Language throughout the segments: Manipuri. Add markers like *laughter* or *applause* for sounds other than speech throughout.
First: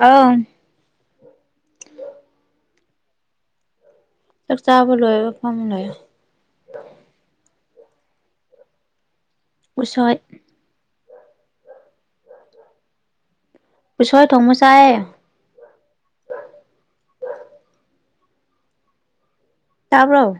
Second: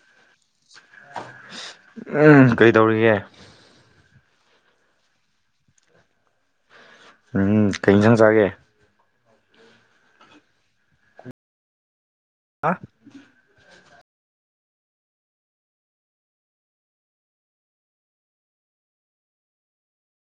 ꯑꯥꯎ ꯎꯝ ꯀꯩꯗꯧꯔꯤꯒꯦ꯫ ꯆꯥꯛ ꯆꯥꯕ ꯂꯣꯏꯣ ꯐꯝ ꯂꯣꯏꯣ ꯎꯝ ꯀꯩ ꯏꯁꯪ ꯆꯥꯒꯦ꯫ ꯎꯁꯣꯏ꯫ ꯍꯥ꯫ ꯎꯁꯣꯏ ꯊꯣꯡꯕ ꯆꯥꯏꯌꯦ꯫ ꯇꯥꯕ꯭ꯔꯣ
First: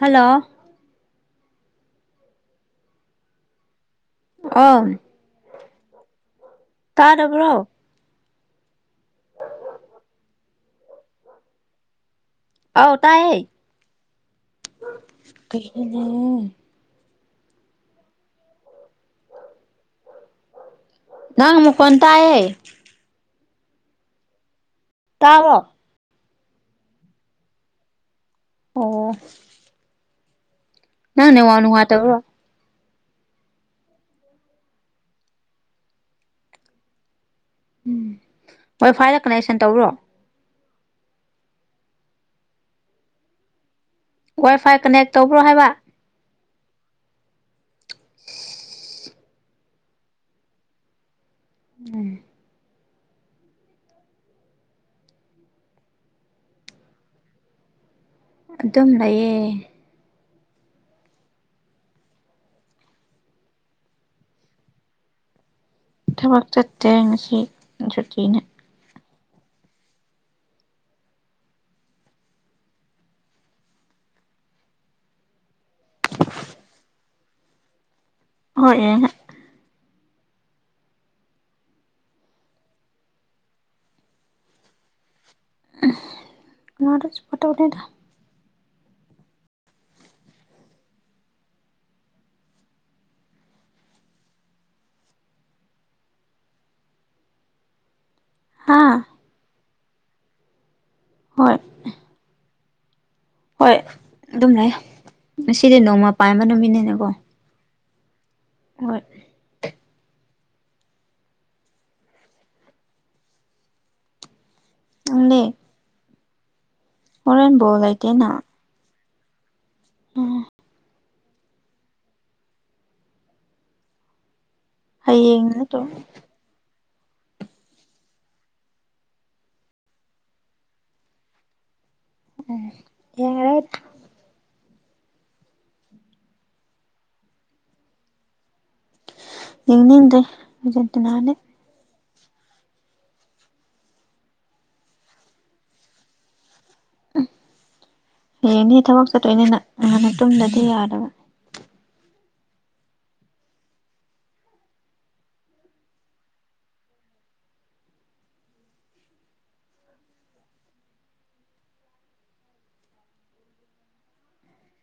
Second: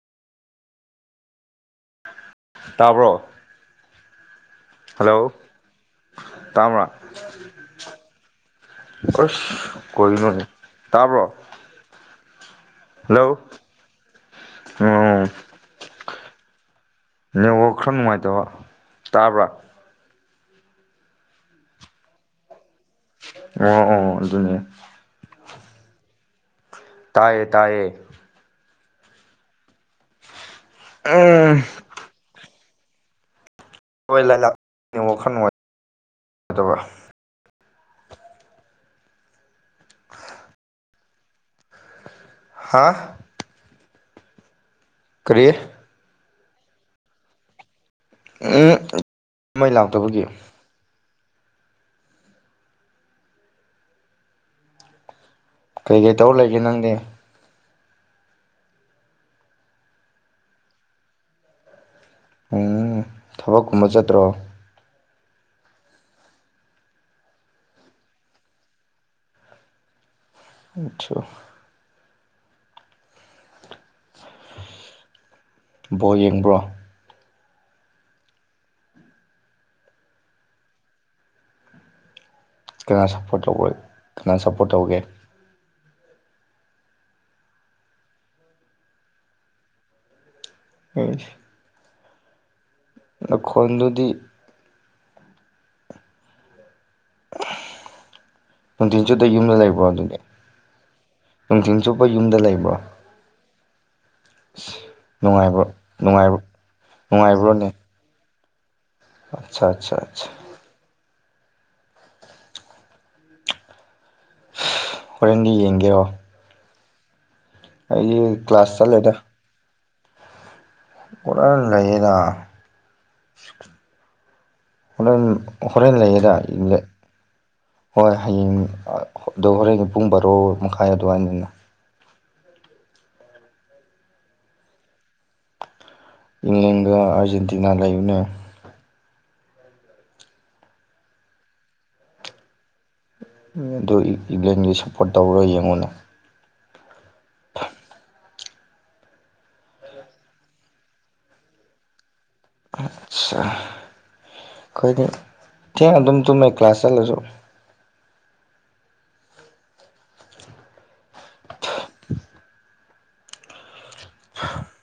ꯍꯜꯂꯣ ꯇꯥꯕ꯭ꯔꯣ꯫ ꯑꯝ꯫ ꯍꯜꯂꯣ ꯇꯥꯃ꯭ꯔꯥ ꯇꯥꯗꯕ꯭ꯔꯣ ꯑꯣ ꯀꯂꯣꯅꯤ ꯇꯥꯔꯕꯣ ꯑꯥꯎ ꯍꯜꯂꯣ ꯇꯥꯏꯌꯦ ꯎꯝ ꯀꯩꯅꯣꯅꯦ ꯅꯋ ꯈꯔ ꯅꯨꯡꯉꯥꯏꯇꯕ ꯇꯥꯕ꯭ꯔꯥ ꯅꯪ ꯃ ꯀꯣꯟ ꯇꯑ ꯑꯣ ꯑꯣ ꯑꯗꯨꯅꯦ꯫ ꯇꯥꯕꯣ ꯇꯥꯏꯌꯦ ꯇꯥꯥꯏꯌꯦ ꯑꯣ꯫ ꯅꯪꯅꯦ ꯎꯝ ꯋꯥꯅꯨꯡ ꯃꯥ ꯇꯕ꯭ꯔꯣ ꯍꯣꯏ ꯂꯥꯏꯂꯛ ꯋꯥꯈꯜ ꯅꯨꯡꯉꯥꯏꯗꯕ꯫ ꯎꯝ ꯋꯥꯏ ꯐꯥꯏꯗ ꯀꯅꯦꯛꯁꯟ ꯇꯧꯕꯔꯣ꯫ *unintelligible* ꯍꯥꯥ ꯋꯥꯏ ꯐꯥꯏ ꯀꯅꯦꯛ ꯇꯧꯕ꯭ꯔꯣ ꯀꯔꯤ ꯍꯥꯏꯕ꯫ ꯎꯝ ꯃꯩ ꯂꯥꯛꯇꯕꯒꯤ꯫ ꯎꯝ ꯀꯩꯀꯩ ꯇꯧ ꯂꯩꯒꯦ ꯅꯪꯗꯤ ꯑꯗꯨꯝ ꯂꯩꯑꯌꯦ ꯊꯕꯛꯀꯨꯝꯕ ꯆꯠꯇ꯭ꯔꯣ ꯊꯕꯛ ꯆꯠꯇꯦ ꯉꯁꯤ ꯁꯨꯇꯤꯅ ꯑꯁꯨ ꯕꯣꯜ ꯌꯦꯡꯕ꯭ꯔꯣ꯫ ꯍꯣꯏ ꯌꯦ ꯀꯅꯥ ꯁꯞꯄꯣꯔꯠ ꯇꯧ ꯀꯅꯥ ꯁꯞꯄꯣꯔꯠ ꯇꯧꯒꯦ ꯇꯤꯅꯗ ꯁꯞꯄꯣꯔꯠ ꯇꯧꯗꯦꯗ꯫ ꯑ ꯅꯈꯣꯟꯗꯨꯗꯤ꯫ ꯍꯥ ꯅꯨꯡꯊꯤꯟ ꯖꯨ ꯌꯨꯝꯗ ꯂꯩꯕ꯭ꯔꯣ ꯑꯗꯨꯗꯤ ꯍꯣꯏ ꯅꯨꯡꯊꯤꯟ ꯆꯨꯞꯄ ꯌꯨꯝꯗ ꯂꯩꯕ꯭ꯔꯣ ꯍꯣꯏ ꯑꯗꯨꯝ ꯂꯩ ꯅꯨꯡꯉꯥꯏꯕ꯭ꯔꯣ ꯉꯁꯤꯗꯤ ꯅꯣꯡꯃ ꯅꯨꯡꯉꯥꯏꯕ ꯄꯥꯟꯕ ꯅꯨꯃꯤꯠꯅꯤꯅꯀꯣ *unintelligible* ꯍꯣꯏ ꯑꯆꯥ ꯑꯆꯥ ꯑꯆꯥ *unintelligible* ꯅꯪꯗꯤ ꯍꯣꯔꯦꯟꯗꯤ ꯌꯦꯡꯒꯦꯔꯣ ꯍꯣꯔꯦꯟ ꯕꯣꯜ ꯂꯩꯇꯦꯅ ꯑꯩꯗꯤ ꯀ꯭ꯂꯥꯁ ꯆꯠꯂꯦꯗ *unintelligible* ꯀꯣꯔꯥꯟ ꯂꯩꯌꯦꯔ ꯍꯣꯔꯟ ꯍꯌꯦꯡ ꯅꯠꯇ꯭ꯔꯣ ꯍꯣꯔꯦꯟ ꯂꯩꯌꯦꯗ *unintelligible* ꯍꯣꯏ ꯍꯌꯦꯡ ꯑꯗꯣ ꯍꯣꯔꯦꯟ ꯄꯨꯡ ꯕꯥꯔꯣ ꯃꯈꯥꯏ ꯑꯗꯨꯋꯥꯏꯅꯦꯅ ꯎꯝ ꯌꯥꯔꯦ ꯏꯪꯂꯦꯟꯒ ꯑꯥꯔꯖꯦꯟꯇꯤꯅꯥ ꯂꯩꯕꯅꯦ ꯌꯦꯡꯅꯤꯡꯗꯦ ꯑꯥꯔꯖꯦꯟꯇꯤꯅꯥꯗꯤ ꯑꯗꯨ ꯏꯪꯂꯦꯟꯒꯤ ꯁꯞꯄꯣꯔꯠ ꯇꯧꯔꯣ ꯌꯦꯡꯉꯨꯅ ꯍꯌꯦꯡꯅꯦ ꯊꯕꯛ ꯆꯠꯇꯣꯏꯅꯤ ꯅ ꯉꯟꯅ ꯇꯨꯝꯗꯗꯤ ꯌꯥꯗꯕ ꯑꯠꯁ ꯑꯩꯈꯣꯏꯗꯤ ꯊꯦꯡꯅ ꯑꯗꯨꯝ ꯇꯨꯝꯃꯦ ꯀ꯭ꯂꯥꯁ ꯆꯠꯂꯁꯨ *unintelligible*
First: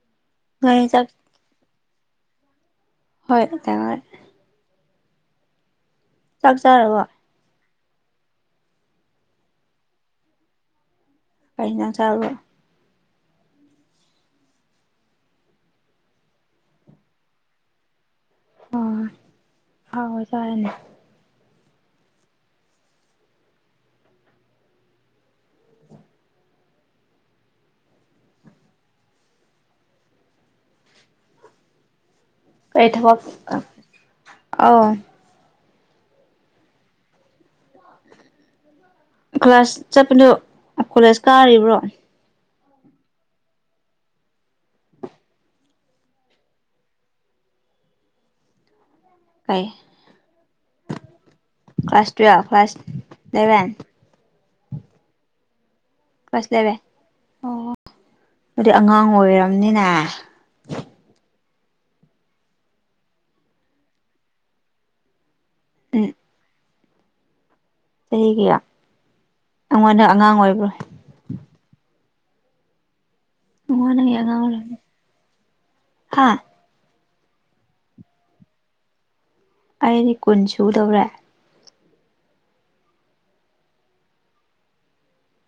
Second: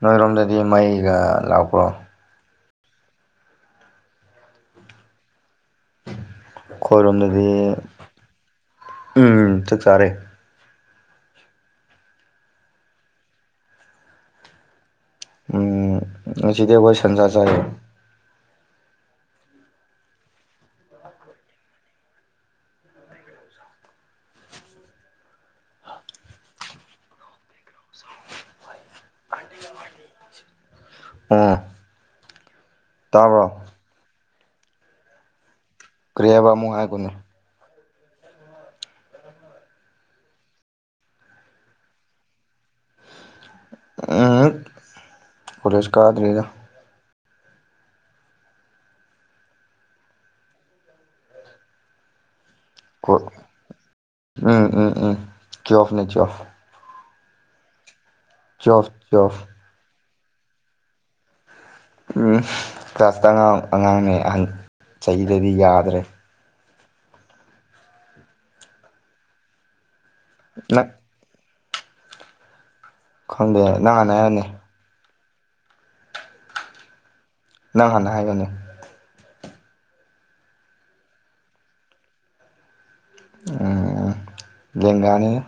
ꯅꯣꯏꯔꯣꯝꯗꯗꯤ ꯅꯣꯏ ꯆꯥꯛ ꯃꯩꯒ ꯂꯥꯛꯄ꯭ꯔꯣ ꯍꯣꯏ꯫ *unintelligible* ꯆꯥꯛ ꯆꯥꯔꯕꯣ ꯈꯣꯏꯔꯣꯝꯗꯗꯤ ꯎꯝ ꯆꯥꯛ ꯆꯥꯔꯦ ꯀꯩ ꯏꯖꯥꯡ ꯆꯥꯔꯕꯣ ꯎꯝ ꯉꯁꯤꯗꯤ ꯑꯩꯈꯣꯏ ꯁꯟꯁꯥ ꯆꯥꯏꯌꯦ ꯑꯣ ꯑꯍꯥꯎꯕ ꯆꯥꯔꯅꯦ꯫ ꯑꯥ ꯑꯩ ꯊꯕꯛ ꯑ ꯑꯧ ꯀꯔꯤꯍꯥꯏꯕ ꯑꯃꯨꯛ ꯍꯥꯏꯒꯣꯅꯦ ꯀ꯭ꯂꯥꯁ ꯆꯠꯄꯗꯨ ꯀꯣꯂꯦꯖ ꯀꯥꯔꯤꯕ꯭ꯔꯣ *unintelligible* ꯀꯣꯂꯦꯁ ꯀꯗ꯭ꯔꯤꯗ ꯀꯩ ꯀ꯭ꯂꯥꯁ ꯇꯨꯌꯦꯦꯜ ꯀ꯭ꯂꯥꯁ ꯍꯣꯏ ꯏꯂꯚꯦꯟ ꯎꯝ ꯎꯝ ꯎꯝ ꯇꯨꯋꯦꯞꯅꯦ ꯇꯨꯋꯦꯞ ꯀ꯭ꯂꯥꯁ ꯏꯂꯚꯦꯟ ꯑꯣ ꯑꯗꯨꯗꯤ ꯇꯨꯌꯦꯜꯐ ꯑꯉꯥꯡ ꯇꯨꯌꯦꯜꯐ ꯑꯣꯏꯔꯝꯅꯤꯅꯦ ꯎ ꯀ꯭ꯂꯥꯁ ꯇ ꯑꯉꯥꯡ ꯑꯉꯥꯡꯅꯦ ꯑꯍꯟ ꯆꯍꯤꯗꯗꯤ ꯌꯥꯗ꯭ꯔꯦ ꯎꯝ ꯆꯍꯤ ꯀꯌꯥ ꯑꯩꯉꯣꯟꯗ ꯑꯉꯥꯡ ꯑꯣꯏꯕ꯭ꯔꯣ ꯅꯪ ꯈꯪꯗꯦ ꯅꯪ ꯍꯥꯟꯅ ꯑꯩꯉꯣꯟꯗꯒꯤ ꯑꯉꯥꯡ ꯍꯥꯏꯌꯨꯅꯦ ꯑꯣꯏꯔꯝꯅꯤ ꯍꯥꯥ ꯅꯪ ꯍꯥꯟꯅ ꯍꯥꯏꯌꯨꯅꯦ ꯑꯩꯗꯤ ꯀꯨꯟ ꯁꯨꯗꯧꯔꯦ ꯑꯥ ꯂꯦꯡꯒꯅꯤꯅꯦ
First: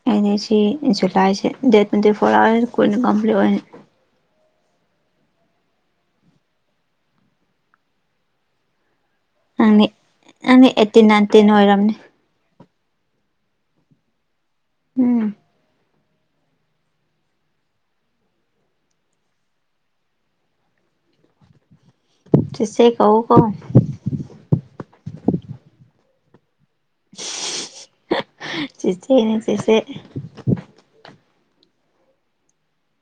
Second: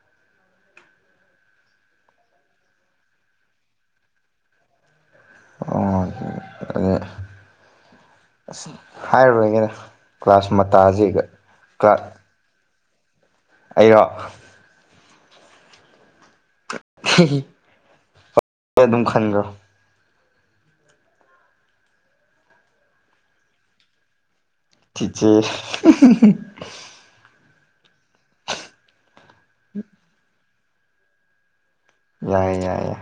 *unintelligible* *unintelligible* ꯍꯥꯏꯨꯔꯔꯣꯏꯒꯦꯗ ꯅꯪꯗꯤ ꯀ꯭ꯂꯥꯁ ꯅꯪꯗꯤ ꯑꯩꯠꯇꯤꯟ ꯃꯇꯖꯤꯒ ꯅꯥꯏꯟꯇꯤꯟ ꯑꯣꯏꯔꯝꯅꯤ ꯀ꯭ꯂꯥꯁ ꯑꯩꯔꯣ ꯎꯝ꯫ *unintelligible* ꯑꯗꯨꯝ ꯈꯟꯈ꯭ꯔꯣ ꯆꯦꯆꯦ ꯀꯧ ꯀꯣ ꯆꯤꯆꯦ *unintelligible* ꯆꯦꯆꯦꯅꯦ ꯆꯦꯆꯦ ꯌꯥꯏꯌꯦ ꯌꯥꯏꯌꯦ ꯌꯥꯏ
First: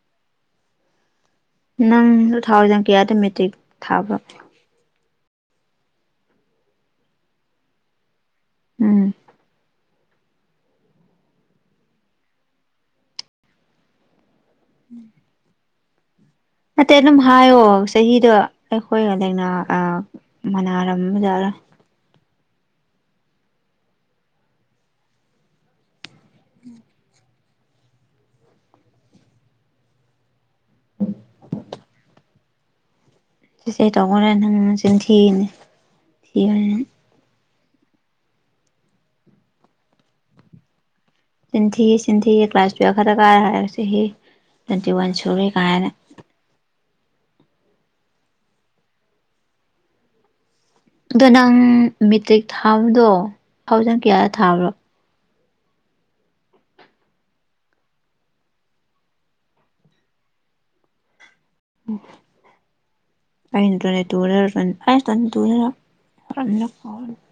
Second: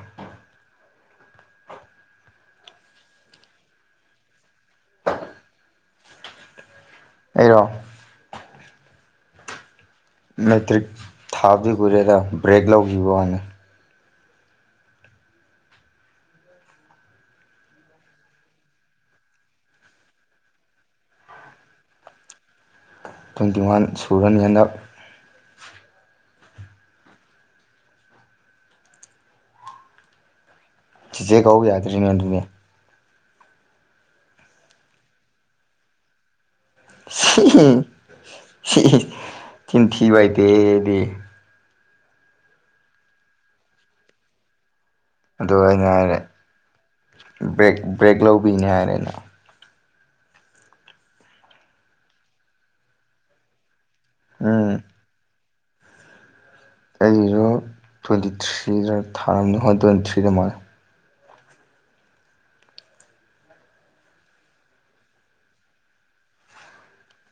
ꯅꯪ ꯇꯨ ꯊꯥꯎꯖꯟ ꯀꯌꯥꯗ ꯃꯦꯇ꯭ꯔꯤꯛ ꯊꯥꯕ꯭ꯔꯣ ꯑꯩꯔꯣ ꯎꯝ ꯃꯦꯇ꯭ꯔꯤꯛ ꯊꯥꯕꯗꯤ ꯀꯨꯏꯔꯦꯗ ꯕ꯭ꯔꯦꯛ ꯂꯧꯧꯕꯈꯤꯕ ꯋꯥꯅꯤ *unintelligible* ꯅꯠꯇꯦ ꯑꯗꯨꯝ ꯍꯥꯏꯌꯣ ꯆꯍꯤꯗꯣ ꯑꯩꯈꯣꯏꯒ ꯂꯥꯏꯅꯥ ꯃꯅꯥꯔꯝꯕ ꯖꯥꯠꯂ ꯇ꯭ꯋꯦꯟꯇꯤ ꯋꯥꯟ ꯁꯨꯔꯅꯤ ꯍꯥꯏꯅ *unintelligible* ꯆꯤꯆꯦ ꯀꯥꯎ ꯌꯥꯗ꯭ꯔꯤꯅꯦ ꯑꯗꯨꯅꯦ ꯏꯁꯦꯏ ꯇꯧꯈ꯭ꯔꯦ ꯅꯪ ꯆꯤꯟ ꯊꯤꯅꯦ ꯊꯤꯕꯅꯤ ꯆꯤꯟꯊꯤꯕꯥꯏ ꯗꯦ ꯗꯦ ꯇꯤꯟꯊꯤ ꯆꯤꯟꯊꯤ ꯀ꯭ꯂꯥꯁ ꯇꯨꯋꯜꯕ ꯈꯔ ꯀꯥꯔ ꯍꯥꯏꯔꯁꯤ ꯇ꯭ꯋꯦꯟꯇꯤ ꯋꯥꯟ ꯁꯨꯔꯦ ꯑꯗꯨ ꯀꯥꯏꯅ ꯑꯩꯅ ꯍꯥꯏꯔꯦ ꯕ꯭ꯔꯦꯛ ꯕ꯭ꯔꯦꯛ ꯂꯧꯕꯤꯅꯦ ꯍꯥꯏꯔꯦ ꯑꯩꯅ ꯑꯗꯣ ꯅꯪ ꯃꯦꯇ꯭ꯔꯤꯛ ꯊꯥꯕꯗꯣ ꯐꯥꯎꯖꯟ ꯀꯌꯥ *unintelligible* ꯀꯗꯣ ꯇ꯭ꯋꯦꯟꯇꯤ ꯊ꯭ꯔꯤꯗ ꯊꯥꯔꯝꯅꯤ ꯍꯣꯏ ꯇ꯭ꯋꯦꯟꯇꯤ ꯊ꯭ꯔꯤꯗ ꯃꯥꯜꯂꯦ *unintelligible* *unintelligible*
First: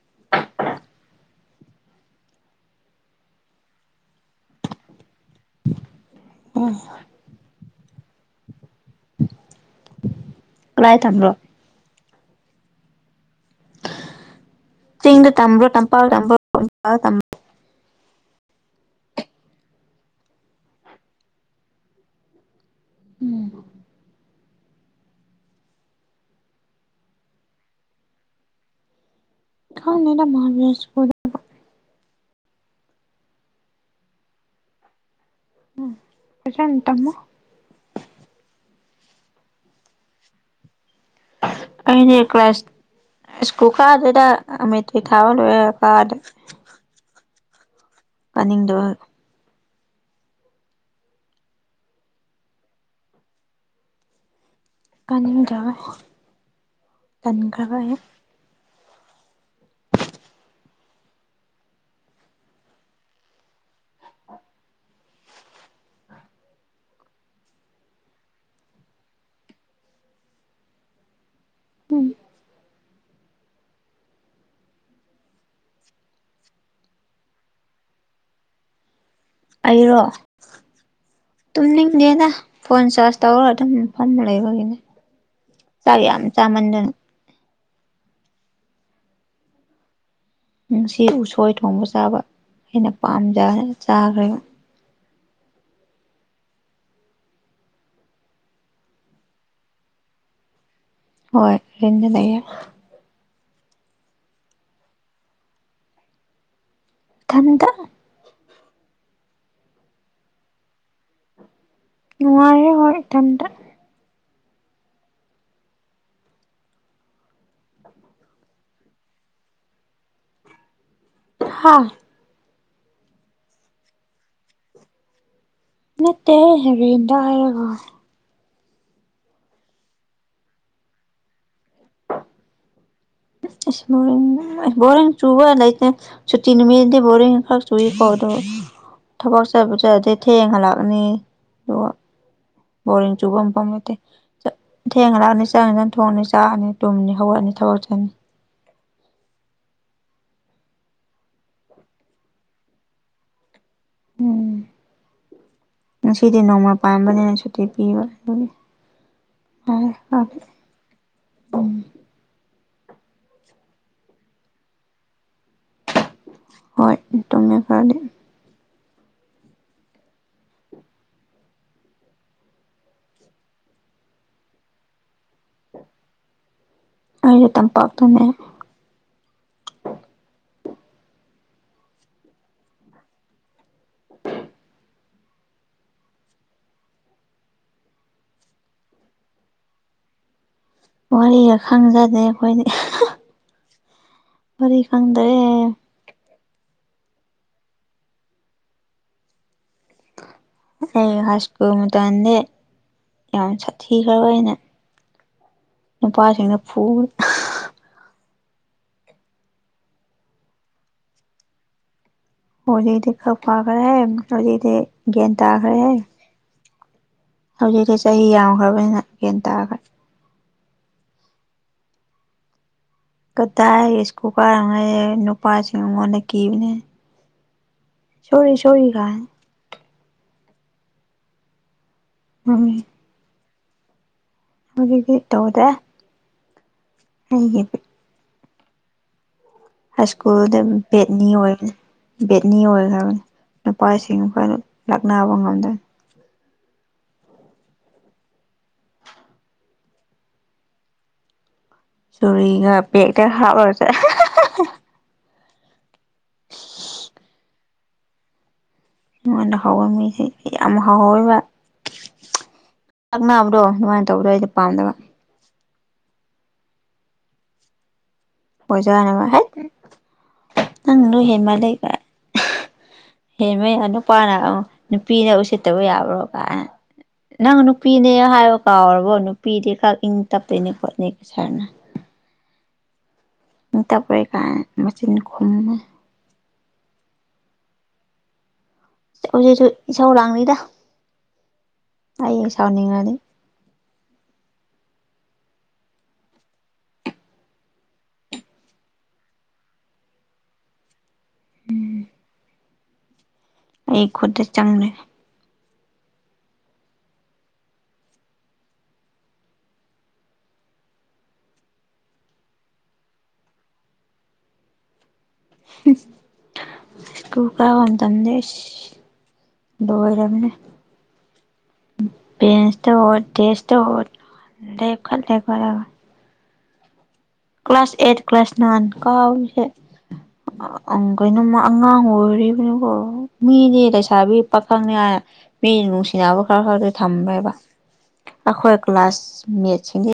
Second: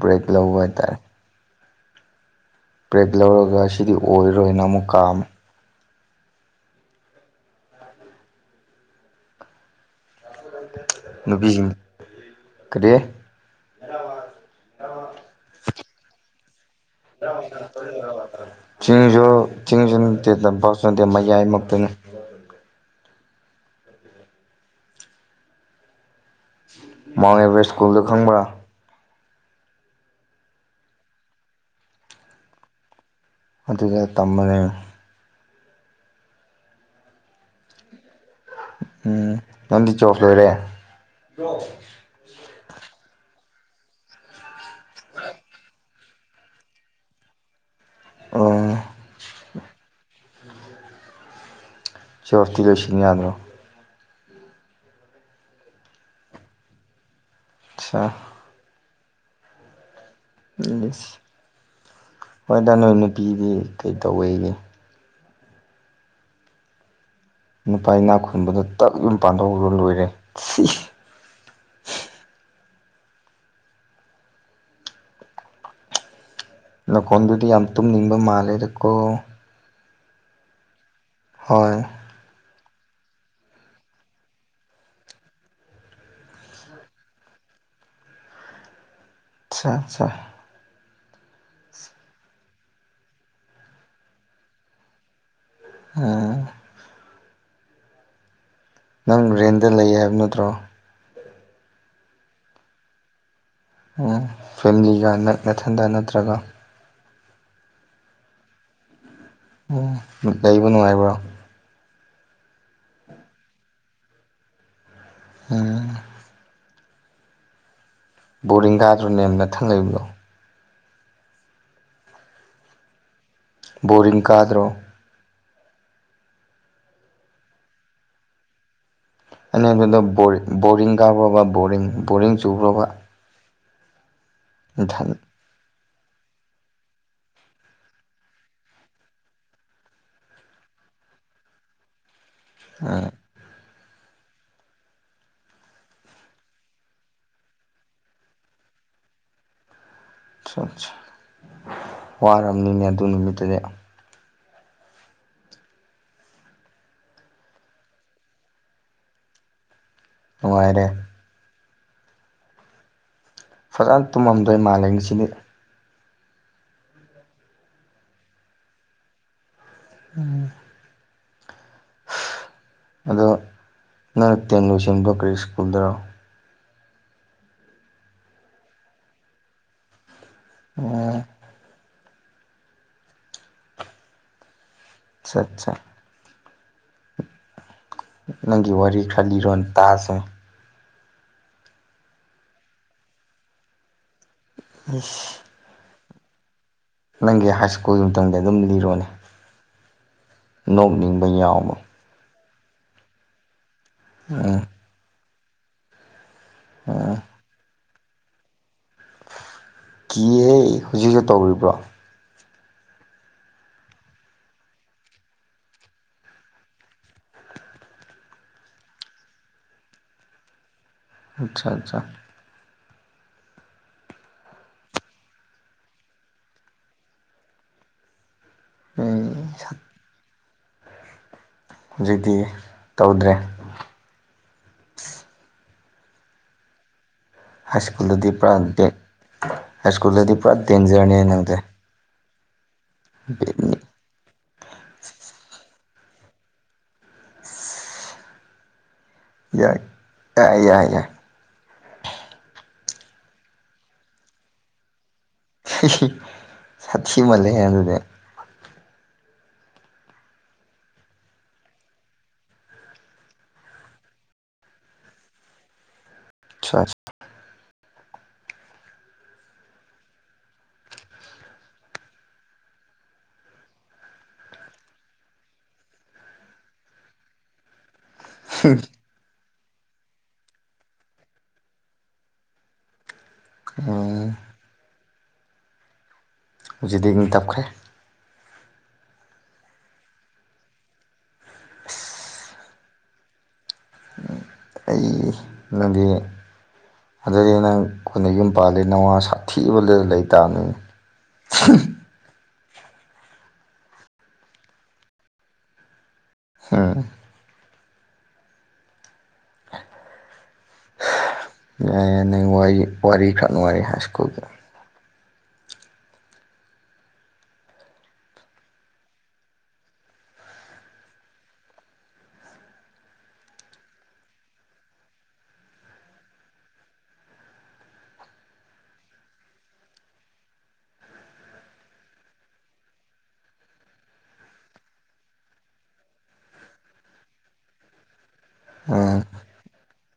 ꯕ꯭ꯔꯦꯛ ꯂꯧꯕ ꯍꯥꯏꯇꯥꯔꯦ ꯕꯦꯔꯛ ꯂꯧꯔꯒ ꯁꯤꯗꯤ ꯑꯣꯏꯔꯣꯏꯅ ꯑꯃꯨꯛ ꯀꯥꯝꯃꯦ *unintelligible* ꯀꯗꯥꯏ ꯇꯝꯕ꯭ꯔꯣ ꯅꯨꯄꯤꯁꯤꯡ ꯀꯔꯤ ꯆꯤꯡꯗ ꯇꯝꯕ꯭ꯔꯣ ꯇꯝꯄꯥꯛ ꯇꯝꯕ꯭ꯔꯣ ꯆꯤꯡꯁꯨ ꯆꯤꯡꯁꯨ ꯅꯠꯇꯦ ꯇꯝꯄꯥꯛꯁꯨ ꯅꯠꯇꯦ ꯃꯌꯥꯏꯃꯛꯇꯅꯦ *unintelligible* ꯃꯥꯎꯟ ꯑꯦꯕꯔꯁ ꯁꯀꯨꯜꯗ ꯈꯪꯕꯥ ꯈꯅꯦ ꯃꯍꯕꯁꯄꯨꯔ *unintelligible* ꯑꯗꯨꯗ ꯇꯝꯃꯒꯦ ꯎꯝ ꯄꯁ ꯇꯃ ꯎꯝ ꯅꯗꯤ ꯆꯣꯄ ꯂꯣꯏꯔꯦ ꯑꯗꯤ ꯀ꯭ꯂ ꯁꯀꯨꯀꯥꯗꯨꯗ ꯑ ꯃꯦꯇꯤꯊꯥ ꯂꯣꯏꯔ ꯀꯥꯗꯔꯦ ꯑꯣ ꯀꯅꯤꯡꯗꯣ *unintelligible* ꯁꯤꯌꯣꯔꯁꯇꯤ ꯂꯣꯏꯁꯤꯟ ꯌꯥꯗ꯭ꯔꯣ ꯀꯥꯅꯤꯡꯗꯔꯕ ꯇꯟꯈ꯭ꯔꯕ ꯑꯠꯁꯥ ꯌꯦꯁ ꯍꯣꯏꯗ ꯅꯣꯏ ꯅꯨꯄꯤꯗꯤ ꯀꯩ ꯇꯧꯋꯦꯒꯦ ꯅꯨꯄꯥ ꯏꯅꯥ ꯈꯨꯟꯕꯗ ꯇꯛ ꯌꯨꯝ ꯄꯥꯟꯊꯣꯛꯔ ꯂꯣꯏꯔꯦ ꯁꯤ *unintelligible* ꯅꯀꯣꯟꯗꯨꯗꯤ ꯌꯥꯝ ꯇꯨꯝꯅꯤꯡꯕ ꯃꯥꯜꯂꯦꯗꯀꯣ ꯑꯩꯔꯣ ꯍꯣꯏ ꯇꯨꯝꯅꯤꯡꯅꯦꯗ ꯐꯣꯟ ꯆꯥꯔꯖ ꯇꯧꯔꯒ ꯑꯗꯨꯝꯐꯝ ꯂꯩꯔꯒꯤꯅꯦ ꯆꯥꯛ ꯌꯥꯝ ꯆꯥꯃꯟꯗꯅ ꯑꯆꯥ ꯑꯆꯥ ꯁꯤ ꯎꯁꯣꯏ ꯊꯣꯡꯕ ꯆꯥꯕ ꯑꯩꯅ ꯄꯥꯝꯖ ꯆꯥꯈ꯭ꯔꯦꯕ *unintelligible* ꯅꯪ ꯔꯦꯟꯗ ꯂꯩꯌꯦ ꯍꯥꯏꯕ ꯅꯠꯇ꯭ꯔꯣ ꯍꯣꯏ ꯑꯗꯨꯗꯤ ꯂꯩ ꯐꯦꯃꯤꯂꯤꯒ ꯅ ꯃꯊꯟꯗ ꯅꯠꯇ꯭ꯔꯒ ꯊꯟꯗ ꯑꯣ ꯂꯩ ꯅꯨꯡꯉꯥꯏꯔꯤꯕ꯭ꯔꯣ ꯅꯨꯡꯉꯥꯏꯌꯦ ꯍꯣꯏ ꯏꯊꯟꯇ ꯎꯝ *unintelligible* ꯕꯣꯔꯤꯡ ꯀꯥꯗ꯭ꯔꯣꯅꯦ ꯅꯊꯪ ꯂꯩꯕꯗꯣ ꯍ ꯕꯣꯔꯤꯡ ꯀꯥꯗ꯭ꯔꯣ꯫ ꯅꯠꯇ ꯍꯦ ꯔꯤꯗ ꯍꯥꯏꯔꯒꯣ ꯑꯩꯅꯕꯗ ꯕꯣꯔꯤꯡ ꯀꯥꯎꯈ꯭ꯔꯕ ꯕꯣꯔꯤꯡ ꯕꯣꯔꯤꯡ ꯆꯨꯈ꯭ꯔꯕ ꯑꯁ ꯕꯣꯔꯤ ꯂ ꯕꯣꯔꯤꯡ ꯆꯨꯔꯒ ꯂꯩꯇꯦ ꯆꯨꯇꯤꯟ ꯅꯨꯃꯤꯗꯤ ꯕꯣꯔꯡ ꯈ ꯆꯨꯏꯌꯦ ꯀꯣꯗꯣ ꯊꯕꯛ ꯆꯠꯕꯨ ꯆꯠꯂꯥꯗꯤ ꯊꯦꯡꯍꯜꯂꯛꯑꯅꯤ ꯑꯗꯨꯒ ꯑꯥ ꯕꯣꯔꯤꯛꯆꯨꯕꯝ ꯄꯝꯂꯩꯇꯦ ꯊꯦꯡꯉ ꯂꯥꯛꯑꯅꯤ ꯆꯪꯛ ꯏꯟꯖꯥꯛ ꯊꯣꯡꯅꯤ ꯆꯥꯛꯑꯅꯤ ꯇꯨꯝꯅꯤ ꯍꯧꯒꯠꯅꯤ ꯊꯕꯛ ꯆꯅꯤ ꯋꯥꯝꯅꯤꯅꯦ ꯑꯗꯨ ꯅꯨꯃꯤꯠꯇꯗꯤ ꯎꯝ ꯉꯁꯤꯗꯤ ꯅꯣꯡꯃ ꯄꯥꯟꯕꯝꯕꯅꯤꯅ ꯁꯨꯇꯤ ꯄꯤꯕ ꯑꯗꯨꯒꯤ ꯌꯥꯔꯦ ꯅꯪꯡꯉꯥꯏꯔꯦ ꯑꯝ ꯐꯖꯅ ꯇꯨꯝꯃꯝꯗꯣꯏ ꯃꯥꯜꯂꯦꯁꯤꯗꯤ ꯍꯣꯏ ꯇꯨꯝꯃꯦ ꯐꯔꯗꯤ ꯎꯝ ꯑꯗꯣ ꯅꯪꯅ ꯇꯦꯟ ꯂꯣꯏꯁꯤꯟꯗꯣ ꯀꯔꯤ ꯁ꯭ꯀꯨꯜꯗꯔꯣ ꯑꯩꯗꯤ ꯇꯝꯄꯥꯛꯇꯅꯦ *unintelligible* *inaudible* ꯑꯆꯥꯠꯆꯥ ꯅꯪꯒꯤ ꯋꯥꯔꯤ ꯈꯔ ꯂꯤꯔꯣ ꯇꯥꯥꯁ ꯋꯥꯔꯤꯒ ꯈꯪꯖꯗꯦ ꯑꯩꯈꯣꯏꯗꯤ ꯋꯥꯔꯤ ꯈꯪꯗ꯭ꯔꯦ ꯏꯁ ꯅꯪꯒꯤ ꯍꯥꯏ ꯁ꯭ꯀꯨꯜ ꯑꯃꯇꯝꯗꯩꯩ ꯑꯗꯨꯝ ꯂꯤꯔꯣꯅꯦ꯫ ꯑꯩ ꯅꯣꯛꯅꯤꯡꯕ ꯍꯥꯏ ꯁ꯭ꯀꯨꯜ ꯌꯥꯎꯕ ꯃꯥꯟꯗꯤ ꯌꯥꯝ ꯁꯥꯊꯤꯈ꯭ꯔꯕ ꯑꯩꯅ ꯎꯝ ꯅꯨꯄꯥꯁꯤꯡꯅ ꯐꯨꯕ ꯀꯤꯍꯦ ꯍꯧꯖꯤꯛ ꯍꯧꯁꯨꯛ ꯇꯧꯔꯤꯕ꯭ꯔꯣ ꯍꯧꯖꯤꯛꯇꯤ ꯈꯛ ꯐꯥꯈ꯭ꯔꯦ ꯍꯧꯖꯤꯛꯇꯛꯇꯤ ꯒ꯭ꯌꯥꯟ ꯇꯥꯈ꯭ꯔꯦꯍꯦ ꯍꯧꯖꯤꯛꯤ ꯆꯍꯤ ꯌꯥꯝꯈ꯭ꯔꯕꯅꯤꯅ ꯦꯟ ꯇꯥꯑꯒꯅꯤ ꯑꯆꯥ ꯑꯆꯥ ꯀꯗꯥꯏ ꯏꯁ ꯀꯨꯀꯥꯔ ꯍꯛꯑꯦ ꯅꯨꯄꯥꯁꯤꯡ ꯑꯩꯉꯣꯟꯗ ꯀꯤꯕꯅꯦ ꯁꯣꯔꯤ ꯁꯣꯔꯤꯒ ꯎꯝ ꯍꯧꯖꯤꯛꯇꯤ ꯎꯝ ꯇꯧꯗ꯭ꯔꯦ ꯑꯗꯨꯗꯤ ꯇꯧꯗꯦ ꯑꯩꯒꯤ ꯍꯥꯏ ꯁ꯭ꯀꯨꯜꯗꯗꯤ ꯄꯨꯔꯥ ꯗꯦ ꯍꯥꯏ ꯁ꯭ꯀꯨꯜꯗꯗꯤ ꯄꯨꯔꯥ ꯁ꯭ꯀꯨꯜꯗ ꯗꯦꯟꯖꯔꯅꯦ ꯕꯦꯠꯅꯤ ꯅꯪꯗꯦ ꯑꯣꯏꯕꯅꯤ ꯕꯦꯠꯅꯤ ꯑꯣꯏꯒꯔꯕꯅꯤ *unintelligible* ꯅꯨꯄꯥꯋꯥꯁꯤꯡ ꯐꯣꯏꯅ ꯂꯥꯛꯅꯕ ꯉꯝꯗꯅ ꯌꯥꯏ ꯌꯥꯏ ꯌꯥꯏ ꯌꯥꯏ ꯆꯨꯔꯤꯒ ꯕꯦꯛꯇ ꯍꯥꯞꯂꯨꯔꯁꯦ ꯁꯥꯊꯤꯃꯜꯂꯦ ꯍꯦ ꯑꯗꯨꯗꯤ ꯃꯉꯣꯟꯗ ꯍꯥꯎꯋ ꯃꯤꯁꯦ ꯌꯥꯝ ꯍꯥꯎꯋꯦꯕ ꯆꯥꯛꯕ꯭ꯔꯣ ꯑꯗꯨꯃꯥꯏꯅ ꯇꯧꯕ꯭ꯔꯣ ꯑꯩꯁ ꯄꯥꯝꯗꯕ ꯑ ꯑꯣꯖꯅꯒ ꯍꯦꯠ ꯅꯪꯒꯤꯗꯣ ꯍꯦꯜꯃꯟꯂꯦ ꯒꯥꯏ ꯍꯦ ꯃꯩꯌꯥ ꯅꯨꯄꯥꯅ ꯅꯨꯄꯤꯅ ꯎꯁꯤꯠꯇꯕ ꯌꯥꯕ꯭ꯔꯣ ꯀꯥꯏꯅ ꯅꯪ ꯅꯨꯄꯤꯅꯦ ꯍꯥꯏꯌꯣ ꯀꯥꯎꯔꯕꯣ ꯅꯨꯄꯤꯗꯤ ꯈꯛ ꯏꯪ ꯇꯞꯇꯣꯏꯅꯦ ꯈꯣꯠꯅꯤ ꯁꯥꯔꯅ ꯇꯛ ꯀꯥꯏ ꯃꯆꯤꯟ ꯈꯨꯝꯅ ꯍꯧꯖꯤꯛꯇꯗꯤ ꯏꯪ ꯇꯞꯈ꯭ꯔꯦ ꯍꯧꯖꯤꯛꯁꯨ ꯏꯁꯥꯎ ꯂꯥꯡꯅꯤꯗ ꯑꯩ ꯁꯥꯎꯅꯤꯡꯉꯅꯤ ꯑꯩ ꯅꯪꯒꯤ ꯑꯗꯨꯗꯗꯤ ꯅꯪ ꯑꯩꯈꯣꯏꯅ ꯌꯨꯝ ꯄꯥꯜꯂꯤ ꯅꯋꯥ ꯁꯥꯊꯤꯕ ꯂꯩꯇꯥꯥꯕꯅꯤ ꯎꯝ ꯑꯩ ꯈꯨꯠꯇ ꯆꯪꯛꯂꯦ ꯍꯥꯥ ꯌ ꯅꯩ ꯋꯥꯔꯤ ꯋꯥꯔꯤ ꯈꯔ ꯅꯨꯡꯉꯥꯏꯔꯤ ꯍꯥꯏ ꯁ꯭ꯀꯨꯜꯗ ꯀꯨ ꯀꯥ ꯋꯥ ꯇꯗꯦ ꯂꯣꯏꯔꯕꯅꯦ ꯕꯦꯟꯁꯇ ꯍꯣꯠ ꯗꯦꯁ ꯇ ꯍꯣꯠ ꯂꯩ ꯈꯠ ꯂꯩ ꯈꯠꯂꯒ ꯀ꯭ꯂꯥꯁ ꯑꯦꯠ ꯀ꯭ꯂꯥꯁ ꯅꯥꯏꯟ ꯀꯥꯁ *unintelligible* ꯀꯩꯅꯣꯃ ꯑꯉꯥꯡ ꯑꯣꯏꯔꯤꯕꯅꯤꯀꯣ ꯃꯤꯗꯤ ꯂꯩꯁꯥꯕꯤ ꯄꯥꯈꯪꯅꯤ ꯍꯥꯏ ꯃꯤ ꯅꯨꯡꯁꯤꯅꯕ ꯈꯔ ꯈꯔꯗꯤ ꯊꯝꯃꯦꯣꯏꯕ ꯑꯩꯈꯣꯏ ꯎꯝ ꯀ꯭ꯂꯥꯁ ꯃꯦꯠꯁꯤꯡꯁꯦ